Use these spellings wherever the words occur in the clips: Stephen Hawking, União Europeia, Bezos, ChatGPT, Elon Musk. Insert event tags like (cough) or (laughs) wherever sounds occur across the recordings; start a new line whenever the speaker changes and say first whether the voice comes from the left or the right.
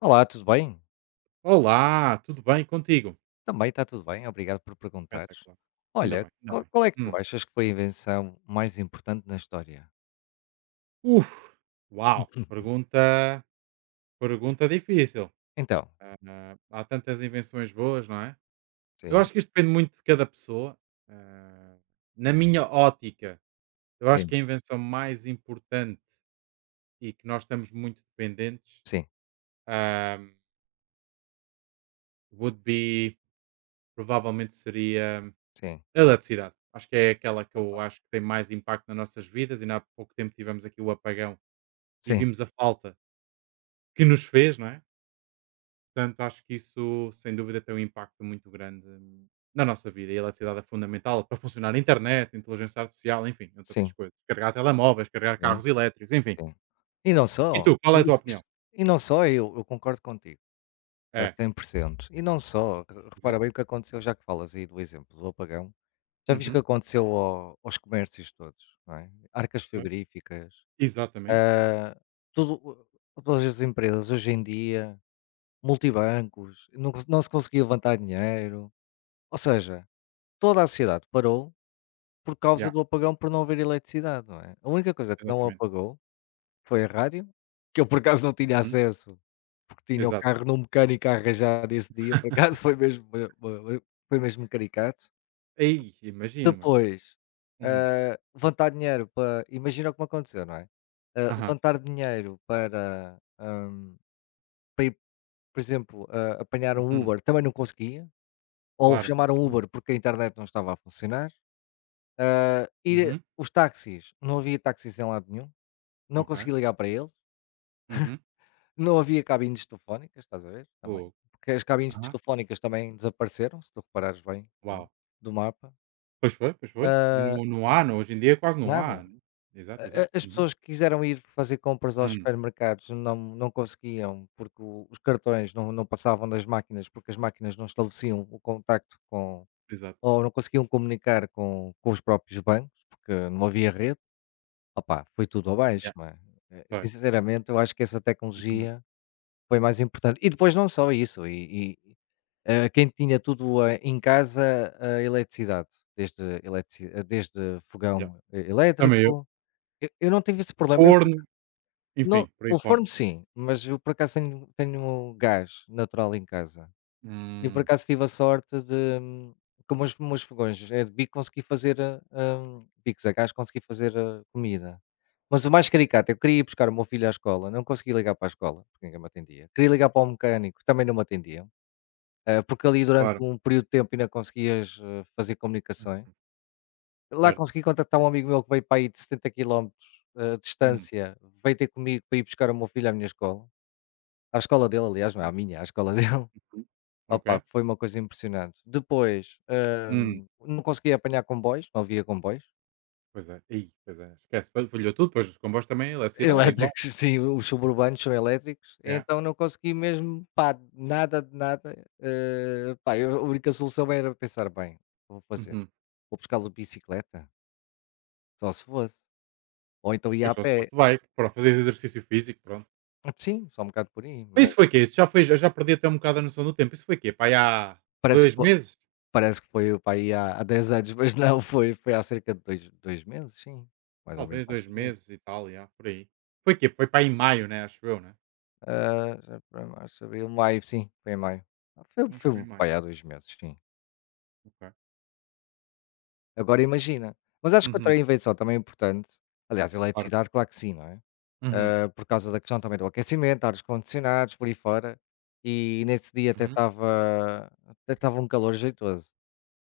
left: Olá, tudo bem?
right: Olá, tudo bem contigo?
left: Também está tudo bem, obrigado por perguntares.
right: Espetacular. Ainda
left: Olha,
right: bem, ainda
left: qual,
right: bem.
left: qual é que tu
right: Hum.
left: achas que foi a invenção mais importante na história?
right: Uf, uau, pergunta difícil.
left: Então,
right: Ah, há tantas invenções boas, não é? Eu
left: sim,
right: acho que isto depende muito de cada pessoa. Ah, na minha ótica, eu acho
left: sim,
right: que a invenção mais importante e que nós estamos muito dependentes
left: sim,
right: ah, would be, provavelmente seria
left: sim,
right: a eletricidade. Acho que é aquela que
left: opa,
right: eu acho que tem mais impacto nas nossas vidas. Ainda há pouco tempo tivemos aqui o apagão e
left: sim,
right: vimos a falta que nos fez, não é? Portanto, acho que isso, sem dúvida, tem um impacto muito grande na nossa vida. E a eletricidade é fundamental para funcionar a internet, inteligência artificial, enfim, entre outras
left: sim,
right: coisas. Carregar telemóveis, carregar
left: sim,
right: carros elétricos, enfim.
left: sim. E não
right: E tu,
left: só,
right: qual é a tua opinião?
left: e não só, eu concordo contigo, a
right: É,
left: 100%. E não só, repara
right: exato.
left: bem o que aconteceu, já que falas aí do exemplo do apagão, já viste o que
right: Uhum.
left: aconteceu aos comércios todos, não é? Arcas
right: Pois.
left: frigoríficas,
right: Exatamente.
left: ah, tudo, todas as empresas hoje em dia. Multibancos, não se conseguia levantar dinheiro, ou seja, toda a sociedade parou por causa
right: Yeah,
left: do apagão por não haver eletricidade, não é? A única coisa que não
right: exatamente.
left: apagou foi a rádio, que eu por acaso não tinha
right: Uhum.
left: acesso, porque tinha o
right: Exato.
left: carro num mecânico a arranjar nesse dia, por acaso (laughs) foi mesmo foi mesmo caricato.
right: Ei, imagino, mano.
left: Depois,
right: Hum.
left: levantar dinheiro para imagina o que me aconteceu, não é?
right: Aham.
left: Levantar dinheiro para, para ir, por exemplo, apanhar um
right: Uhum.
left: Uber, também não conseguia. Ou
right: Claro.
left: chamaram
right: Uhum.
left: Uber porque a internet não estava a funcionar, e
right: Uhum.
left: os táxis, não havia táxis em lado nenhum, não
right: Ok.
left: consegui ligar para eles,
right: Uhum.
left: não havia cabines telefónicas, estás a ver, também,
right: Fogo.
left: porque as cabines
right: Aham.
left: telefónicas também desapareceram, se tu reparares bem, não é,
right: Uau.
left: do mapa.
right: Pois foi, pois foi. E
left: Ah,
right: não há, não hoje em dia é quase não há.
left: nada,
right: Né? Exato, exato.
left: a as
right: Uhum.
left: pessoas que quiseram ir fazer compras aos
right: Hum,
left: supermercados não conseguiam, porque o os cartões não passavam das máquinas, porque as máquinas não estabeleciam o contacto com.
right: exato.
left: Ou não conseguiam comunicar com os próprios bancos, porque não havia rede. Opá, foi tudo abaixo,
right: Yeah,
left: não é?
right: pois.
left: Sinceramente, eu acho que essa
right: Uhum.
left: tecnologia foi mais importante. E depois não só isso, quem tinha tudo, em casa, a eletricidade, desde eletrici desde
right: Yeah.
left: fogão e
right: Também eu.
left: elétrico. Eu não tive esse problema, eu por
right: Forno,
left: aca não,
right: enfim, por aí
left: o
right: fora.
left: forno sim, mas eu por acaso tenho gás natural em casa. E por
right: Hum,
left: acaso tive a sorte de, hum, como os meus fogões é de bico, consegui fazer, bicos a gás, consegui fazer comida. Mas o mais caricato, eu queria ir buscar o meu filho à escola, não consegui ligar para a escola, porque ninguém me atendia. Queria ligar para o mecânico, também não me atendiam. Porque ali durante
right: claro.
left: um período de tempo ainda conseguias fazer comunicações.
right: Hum,
left: Lá
right: Certo?
left: consegui contactar um amigo meu que veio para aí de 70 quilómetros de
right: Hum,
left: distância, veio ter comigo para ir buscar o meu filho à minha escola. À escola dele, aliás, não é
right: uhum.
left: à minha, à escola (laughs) dele.
right: Ok.
left: Opa, foi uma coisa impressionante. Depois,
right: Hum.
left: não conseguia apanhar comboios, não havia comboios
right: Pois é. Aí, pois é, esquece. Fa Falhou tudo, pois os comboios também, a eletricidade é igual.
left: elétricos, (laughs) sim, os suburbanos são elétricos,
right: Yeah.
left: então não consegui mesmo, pá, nada de nada. Pá, a única solução era pensar, bem, vou fazer,
right: Uhum.
left: vou buscar lo de bicicleta, só se fosse, ou então ia
right: Pois
left: a
right: só se fosse
left: pé,
right: de bike, para fazer exercício físico, pronto.
left: sim, só um bocado por aí,
right: Mas
left: mas
right: isso foi o quê? Isso já foi já já perdi até um bocado a noção do tempo. Isso foi o quê? Pá aí há
left: parece que
right: 2
left: foi,
right: meses?
left: parece que foi pá, aí há, há 10 anos, mas não, foi, foi há cerca de dois meses, sim, mais ou menos
right: Talvez
left: há
right: 2
left: dois
right: meses
left: meses.
right: e tal, yeah, por aí. Foi para em maio, né, acho eu, né?
left: Ah, já para março, abril, maio, sim, foi em maio. Foi
right: Acho que foi
left: foi
right: em maio.
left: para aí há 2 meses, sim.
right: Ok.
left: Agora imagina, mas acho que
right: Uhum,
left: outra invenção também importante, aliás, a
right: claro.
left: eletricidade claro que sim, não é?
right: Uhum,
left: Por causa da questão também do aquecimento, ar-condicionados, por aí fora, e nesse dia
right: uhum.
left: até estava um calor jeitoso.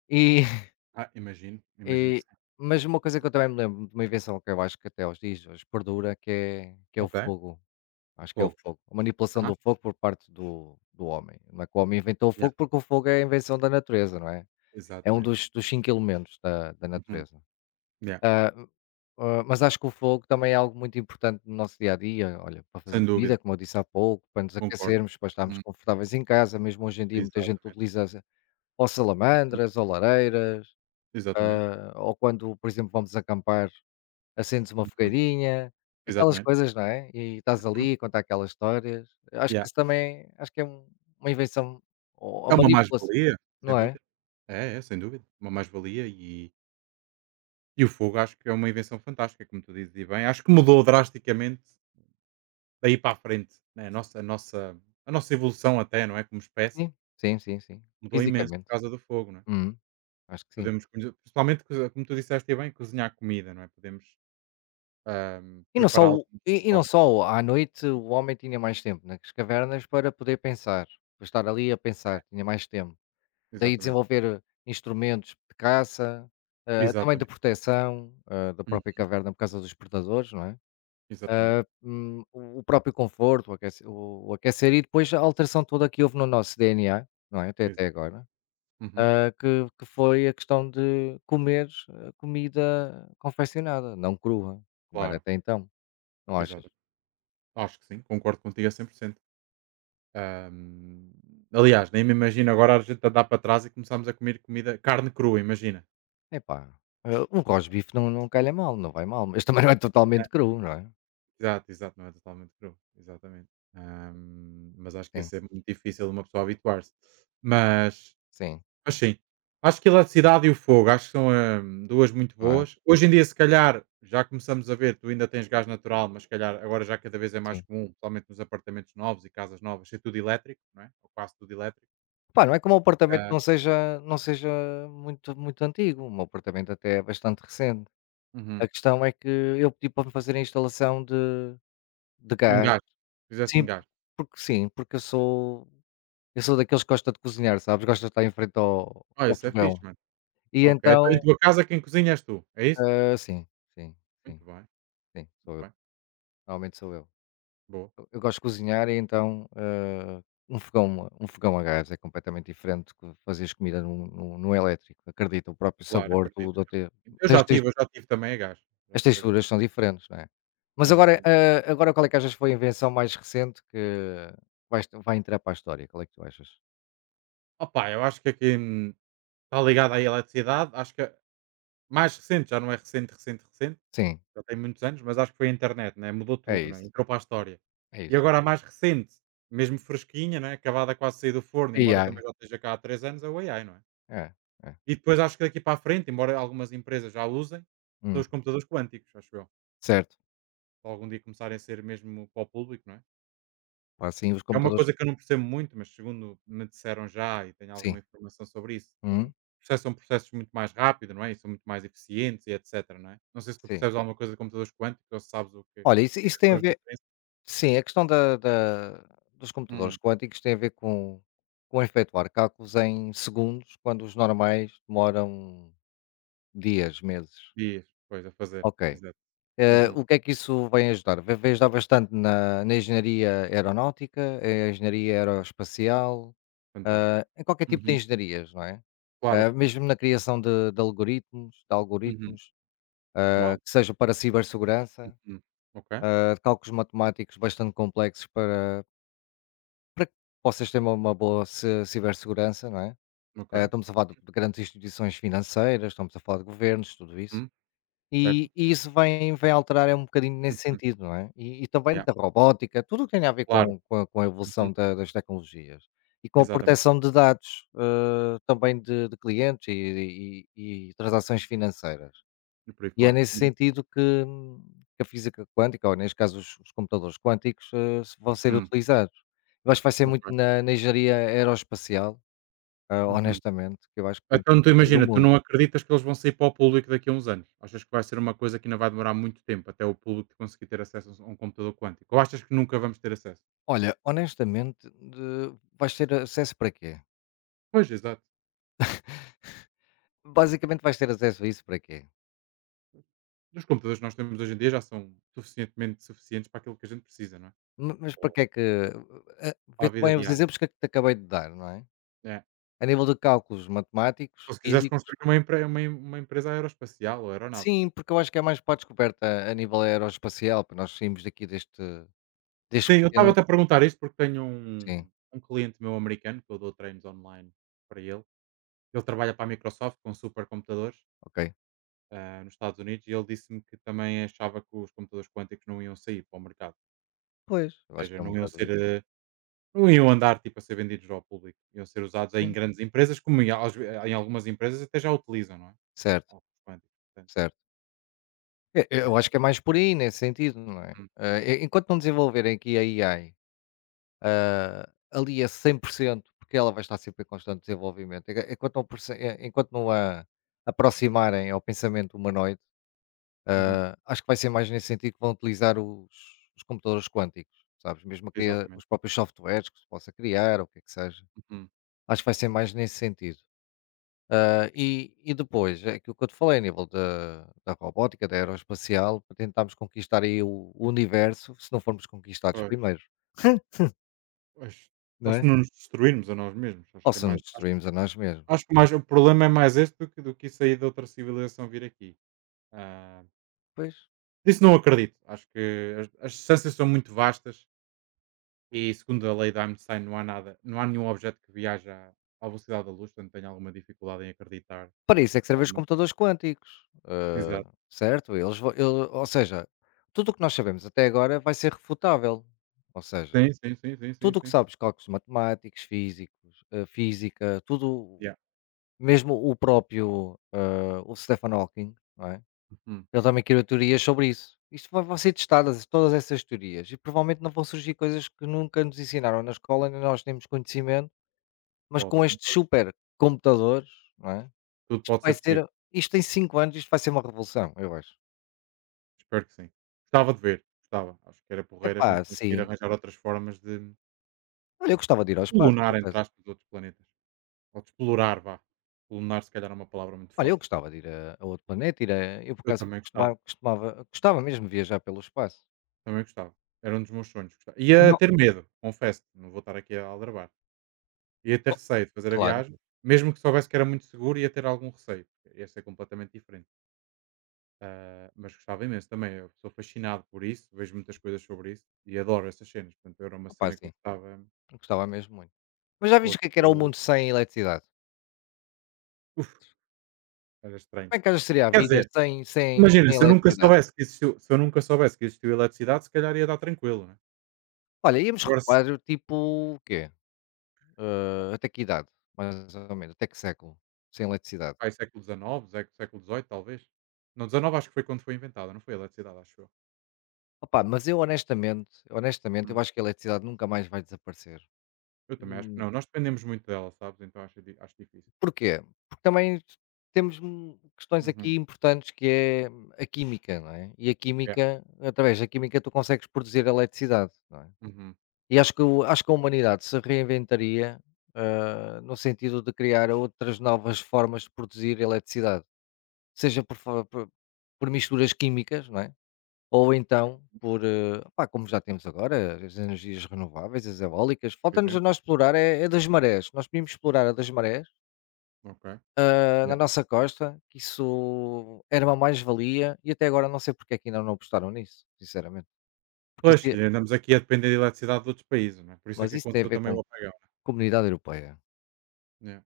left: E (laughs)
right: Ah, imagino, imagino que
left: e
right: sim.
left: mas uma coisa que eu também me lembro de uma invenção que eu acho que até aos dias de hoje perdura, que é o
right: Ok,
left: fogo.
right: o
left: Acho que é o
right: fogo.
left: fogo. A manipulação
right: Aham,
left: do fogo por parte do homem. Não é que o homem inventou o
right: yeah,
left: fogo, porque o fogo é a invenção da natureza, não é? É um
right: exatamente.
left: dos 5 elementos da
right: Uhum,
left: natureza.
right: yeah,
left: Ah, mas acho que o fogo também é algo muito importante no nosso dia a dia, olha, para fazer
right: sem dúvida,
left: comida, como eu disse há pouco, para nos
right: concordo.
left: aquecermos, para estarmos
right: Uhum,
left: confortáveis em casa, mesmo hoje em dia muita gente
right: exatamente.
left: utiliza ou
right: Uhum,
left: salamandras, ou lareiras,
right: exatamente.
left: ou quando, por exemplo, vamos acampar. Acendes uma
right: Uhum,
left: fogueirinha, aquelas
right: exatamente.
left: coisas, não é, e estás
right: Uhum,
left: ali a contar aquelas histórias. Eu acho que
right: yeah.
left: isso também acho que é uma invenção ou a
right: É uma
left: manipulação,
right: mais-valia, sem
left: não é?
right: dúvida. É, é, sem dúvida, uma mais-valia e o fogo acho que é uma invenção fantástica, como tu dizes e bem. Acho que mudou drasticamente daí para a frente, né, a nossa evolução até, não é, como espécie,
left: Sim, sim, sim, sim,
right: mudou imenso por
left: fisicamente.
right: causa do fogo, não é?
left: Uhum, acho que sim.
right: Podemos coze principalmente coze como tu disseste e bem, cozinhar comida, não é? Podemos
left: E não só
right: prepará-la
left: o
right: de outra
left: e não
right: forma.
left: só à noite o homem tinha mais tempo nas cavernas para poder pensar, para estar ali a pensar, tinha mais tempo. Daí
right: Exatamente,
left: desenvolver instrumentos de caça, também de
right: exatamente,
left: proteção, da
right: hum,
left: própria caverna por causa dos predadores, não é?
right: exatamente,
left: O próprio conforto, o aquecer e depois a alteração toda que houve no nosso DNA, não é, até
right: exatamente.
left: agora,
right: Uhum,
left: que foi a questão de comer comida confeccionada, não crua, como era
right: claro,
left: até então, não achas?
right: exato. Acho que sim, concordo contigo a 100%. Hum, aliás, nem me imagino agora a gente andar para trás e começarmos a comer comida carne crua, imagina.
left: Epá, um rosbife não calha mal, não vai mal, mas (laughs) também não é totalmente cru, não é?
right: Exato, exato, não é totalmente cru, exatamente. Mas acho que
left: Sim,
right: esse é muito difícil de uma pessoa habituar-se. Mas,
left: sim,
right: mas sim, acho que a eletricidade e o fogo, acho que são duas muito
left: não é?
right: boas. Hoje em dia, se calhar, já começamos a ver, tu ainda tens gás natural, mas se calhar agora já cada vez é mais
left: Sim.
right: comum, principalmente nos apartamentos novos e casas novas, ser tudo elétrico, não é? Ou quase tudo elétrico.
left: Pá, não é que o meu apartamento
right: Ah,
left: não seja muito muito antigo, o meu apartamento até é bastante recente. A
right: uhum.
left: questão é que eu pedi para me fazerem a instalação de
right: Em
left: gás.
right: gás, fizeste em
left: Sim,
right: gás.
left: porque eu sou daqueles que gosta de cozinhar, sabes, gosta de estar em frente
right: Ah,
left: ao
right: isso é fixe,
left: fogão.
right: mano.
left: E
right: Ok, então em
left: então,
right: tua casa quem cozinha és tu, é isso?
left: sim, sim, sim,
right: Muito bem,
left: sim,
right: muito
left: sou eu,
right: bem.
left: normalmente sou eu.
right: Boa,
left: Eu gosto de cozinhar e então, um fogão a gás é completamente diferente de fazeres comida num elétrico, acredita, o próprio
right: claro,
left: sabor,
right: acredito.
left: tudo, até
right: Eu já
left: tens.
right: tive, eu já tive também a gás. Já
left: As
right: tive a gás.
left: texturas são diferentes, não é? Mas
right: Sim,
left: agora,
right: sim.
left: agora qual é que achas que foi a invenção mais recente que vai entrar para a história? Qual é que tu achas?
right: Opa, eu acho que aqui está ligado à eletricidade. Acho que mais recente, já não é recente,
left: Sim,
right: já tem muitos anos, mas acho que foi a internet, né? Mudou
left: é
right: tudo, né?
left: isso,
right: Entrou para a história.
left: é
right: E
left: isso.
right: agora a mais recente, mesmo fresquinha, né? Acabada quase de sair do forno,
left: A
right: embora
left: AI,
right: também já esteja cá há três anos, é o AI, não é?
left: é, é.
right: E depois acho que daqui para a frente, embora algumas empresas já usem, são
left: Hum,
right: os computadores quânticos, acho eu.
left: certo.
right: Se algum dia começarem a ser mesmo para o público, não é?
left: Pá, sim, os
right: É uma
left: computadores,
right: coisa que eu não percebo muito, mas segundo me disseram já e tenho
left: sim,
right: alguma informação sobre isso, são
left: uhum,
right: processos são processos muito mais rápidos, não é? E são muito mais eficientes e etcétera, não é? Não sei se tu
left: sim.
right: percebes alguma coisa de computadores quânticos ou se sabes o que
left: Olha, isso
right: quais
left: tem a
right: são as
left: ver,
right: diferenças.
left: sim, a questão da dos computadores
right: Hum.
left: quânticos tem a ver com efetuar cálculos em segundos, quando os normais demoram dias, meses.
right: Dias, pois, a fazer.
left: Ok.
right: Exato. Uhum.
left: O que é que isso vai ajudar? Vai ajudar bastante na engenharia aeronáutica, engenharia aeroespacial,
right: Fantástico.
left: em qualquer tipo de
right: Uhum.
left: engenharias, não é?
right: Claro.
left: Mesmo na criação de
right: Uhum.
left: algoritmos,
right: Uau.
left: que seja para cibersegurança,
right: Uhum. Ok,
left: cálculos matemáticos bastante complexos para que possas ter uma boa cibersegurança, não é?
right: ok.
left: Estamos a falar de grandes instituições financeiras, estamos a falar de governos, tudo isso.
right: Hum, certo.
left: E isso vem alterar é um bocadinho nesse
right: Uhum.
left: sentido, não é? E também
right: Yeah.
left: da robótica, tudo o que tem a ver
right: Claro.
left: com a
right: Uhum.
left: evolução da das tecnologias e com a
right: Exatamente.
left: proteção de dados, também de clientes e transações financeiras.
right: E por aí
left: E é
right: fora.
left: nesse
right: Uhum.
left: sentido hum, que a física quântica, ou neste caso os computadores quânticos, se vão ser
right: Uhum.
left: utilizados. Eu acho que vai ser muito
right: Ok.
left: na engenharia aeroespacial,
right: Uhum.
left: honestamente, que eu acho que temos que
right: Então tu
left: descobrir o
right: imagina, tu
left: mundo.
right: não acreditas que eles vão sair para o público daqui a uns anos? Achas que vai ser uma coisa que ainda vai demorar muito tempo até o público conseguir ter acesso a um computador quântico? Ou achas que nunca vamos ter acesso?
left: Olha, honestamente, de vais ter acesso para quê?
right: Pois, exato.
left: Basicamente vais ter acesso a isso para quê?
right: Os computadores que nós temos hoje em dia já são suficientemente suficientes para aquilo que a gente precisa, não é?
left: Ma mas para que é que
right: Para a
left: vê-te
right: vida
left: bem os
right: diária.
left: exemplos que eu te acabei de dar, não é?
right: É.
left: A nível de cálculos matemáticos,
right: Ou se quiseres
left: físicos.
right: construir uma empresa aeroespacial ou aeronáutica.
left: Sim, porque eu acho que é mais para a descoberta a nível aeroespacial, para nós sairmos daqui deste
right: Sim, eu
left: pequeno,
right: estava-te a perguntar isto porque tenho
left: sim,
right: um cliente meu americano que eu dou treinos online para ele. Ele trabalha para a Microsoft com supercomputadores
left: ok.
right: nos Estados Unidos e ele disse-me que também achava que os computadores quânticos não iam sair para o mercado.
left: Pois,
right: Ou
left: eu acho que
right: seja,
left: é um
right: não iam
left: bocado
right: ser.
left: isso.
right: Não iam andar tipo a ser vendidos ao público. Iam ser usados em
left: Sim,
right: grandes empresas, em algumas empresas até já utilizam, não é?
left: certo,
right: Óculos quânticos. Portanto,
left: certo. E
right: é,
left: eu acho que é mais por aí, nesse sentido, não é?
right: hum,
left: Enquanto não desenvolverem aqui a AI ali a 100%, porque ela vai estar sempre em constante desenvolvimento. Enquanto não, enquanto não a aproximarem ao pensamento humanoide,
right: uhum,
left: acho que vai ser mais nesse sentido que vão utilizar os computadores quânticos, sabes? Mesmo a criar
right: exatamente.
left: os próprios softwares que se possa criar, ou o que é que seja.
right: Uhum.
left: Acho que vai ser mais nesse sentido. E depois, é aquilo que eu te falei a nível da robótica, da aeroespacial, para tentarmos conquistar aí o universo, se não formos conquistados
right: Pois,
left: primeiro,
right: pois. Ou
left: não
right: se
left: é?
right: não nos destruirmos a nós mesmos. Acho
left: Ou
right: que é
left: se nos
right: mais. Acho,
left: destruímos a nós mesmos.
right: acho que mais, o problema é mais este do que isso aí de outra civilização vir aqui. Ah,
left: Pois.
right: isso não acredito. Acho que as distâncias são muito vastas. E segundo a lei de Einstein não há nada, não há nenhum objeto que viaja à velocidade da luz, portanto tenho alguma dificuldade em acreditar
left: Para
right: que
left: isso é que servem os
right: alguma
left: computadores quânticos, eh,
right: Exato.
left: certo? Eles vão ele ou seja, tudo o que nós sabemos até agora vai ser refutável, ou seja,
right: Sim, sim, sim, sim, sim,
left: tudo o que
right: sim.
left: sabes, cálculos matemáticos, físicos, física, tudo,
right: Yeah.
left: mesmo o próprio, o Stephen Hawking, não é?
right: Uhum.
left: Ele também criou teorias sobre isso. Isto vai vão ser testadas todas essas teorias e provavelmente não vão surgir coisas que nunca nos ensinaram na escola, nem nós temos conhecimento, mas
right: Pode
left: com estes
right: acontecer.
left: super computadores
right: Tudo
left: isto
right: pode
left: vai
right: ser possível.
left: ser, isto em 5 anos, isto vai ser uma revolução, eu acho.
right: Espero que sim. Gostava de ver, gostava. Acho que era porreiro a gente
left: Epá,
right: conseguir
left: sim.
right: arranjar outras formas de
left: Olha, eu gostava de ir ao espaço, por
right: lunar, entre
left: acaso.
right: aspas, outros planetas. Ou de explorar, vá. Lunar se calhar é uma palavra muito
left: Olha, eu
right: forte.
left: gostava de ir a outro planeta, ir a eu por
right: Eu
left: acaso
right: também
left: costumava
right: gostava,
left: costumava gostava mesmo de viajar pelo espaço.
right: também gostava. Era um dos meus sonhos. Gostava. Ia
left: Não,
right: ter medo, confesso. Não vou estar aqui a aldrabar. Ia ter
left: oh,
right: receio de fazer a
left: claro.
right: viagem, mesmo que soubesse que era muito seguro, ia ter algum receio. Este é completamente diferente. Ah, mas gostava imenso também. Eu sou fascinado por isso, vejo muitas coisas sobre isso e adoro essas cenas. Portanto, era uma
left: Opá,
right: cena que eu
left: sim,
right: gostava que
left: gostava mesmo muito. Mas já viste o que é que era o
right: fosse.
left: mundo sem eletricidade?
right: Uf, era estranho.
left: Como é que seria a
right: Quer
left: vida
right: dizer, imagina,
left: sem eletricidade?
right: se eu nunca soubesse que existiu eletricidade, se calhar ia dar tranquilo, né?
left: Olha, íamos
right: Agora, se-
left: recuar tipo o quê? Até que idade, mais ou menos, até que século sem eletricidade?
right: pá, é século XIX, século dezoito talvez. Não, XIX acho que foi quando foi inventada, não foi a eletricidade, acho eu.
left: Opa, mas eu honestamente, eu
right: Hum.
left: acho que a eletricidade nunca mais vai desaparecer.
right: Eu também acho que
left: Hum,
right: não. Nós dependemos muito dela, sabes? Então acho, acho difícil.
left: porquê? Porque também temos, questões
right: Uhum.
left: aqui importantes que é, a química, não é? E a
right: Yeah.
left: química, através da química tu consegues produzir eletricidade, não é?
right: Uhum.
left: E acho que a humanidade se reinventaria, no sentido de criar outras novas formas de produzir eletricidade, seja por for por por misturas químicas, não é? Ou então por, pá, como já temos agora as energias renováveis, as eólicas,
right: Por
left: falta-nos a
right: exemplo,
left: nós explorar é das marés. Nós podíamos explorar a das marés,
right: ok.
left: na
right: Yeah.
left: nossa costa, que isso era uma mais-valia e até agora não sei porque é que ainda não apostaram nisso, sinceramente. Porque
right: Pois,
left: isso é-
right: e andamos aqui a depender da eletricidade de outros países, não é? Por isso é
left: mas
right: que
left: isso tem a
right: aconteceu
left: ver
right: também o apagão.
left: comunidade europeia.
right: Né? Yeah.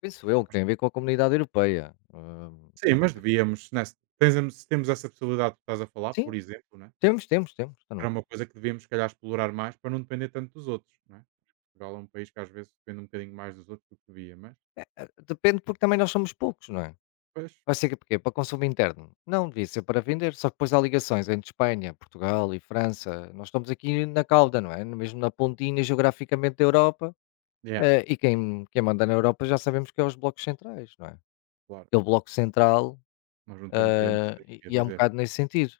left: Penso eu que tem a ver com a comunidade europeia.
right: Sim, mas devíamos, né? Se temos essa possibilidade que estás a falar,
left: Sim,
right: por exemplo, né?
left: temos, temos, temos. Então não
right: Era uma
left: temos.
right: coisa que devíamos, se calhar, explorar mais para não depender tanto dos outros. Né? Portugal é um país que às vezes depende um bocadinho mais dos outros do que devia, mas
left: É, é, depende porque também nós somos poucos, não é?
right: pois,
left: Vai ser porquê? Para consumo interno? Não, devia ser para vender, só que depois há ligações entre Espanha, Portugal e França. Nós estamos aqui na cauda, não é? Mesmo na pontinha geograficamente da Europa.
right: yeah.
left: Quem manda na Europa já sabemos que é os blocos centrais, não é?
right: Claro.
left: Aquele bloco
right: Não,
left: central,
right: nós não temos grande saída a
left: e é um
right: dizer.
left: bocado nesse sentido.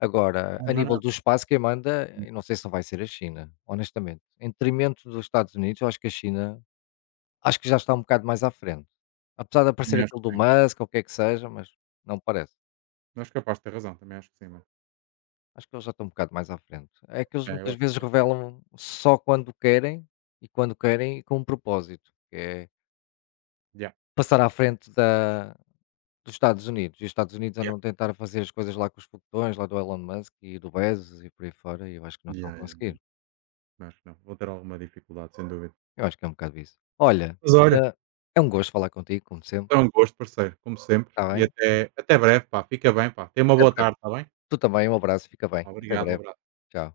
left: Agora,
right: Não,
left: a
right: não,
left: nível
right: não.
left: do espaço, quem manda,
right: Hum,
left: eu não sei se não vai ser a China, honestamente. Em detrimento dos Estados Unidos, eu acho que a China, acho que já está um bocado mais à frente. Apesar de aparecer
right: também acho
left: aquele do
right: que sim.
left: Musk, ou o que é que seja, mas não parece.
right: Não és capaz de ter razão, também acho que sim, mano.
left: Acho que eles já estão um bocado mais à frente. É que eles
right: É, eu
left: muitas
right: acho
left: vezes
right: que sim.
left: revelam só quando querem e com um propósito, que é
right: Yeah.
left: passar à frente dos Estados Unidos. E os Estados Unidos
right: Yeah.
left: andam a tentar fazer as coisas lá com os foguetões, lá do Elon Musk e do Bezos e por aí fora, e eu acho que não estão a
right: Yeah.
left: conseguir.
right: Acho que não. Vou ter alguma dificuldade, sem dúvida.
left: Eu acho que é um bocado isso. Olha,
right: Mas uhum. Olha,
left: eh, é um gosto falar contigo, como
right: é
left: sempre.
right: um gosto, parceiro, como sempre.
left: Está
right: E
left: bem?
right: até, até breve, pá. Fica bem, pá. Tenha uma
left: Até
right: boa
left: breve.
right: tarde, está bem?
left: Tu também, um abraço, fica bem. Até
right: Obrigado, um
left: breve.
right: abraço.
left: Tchau.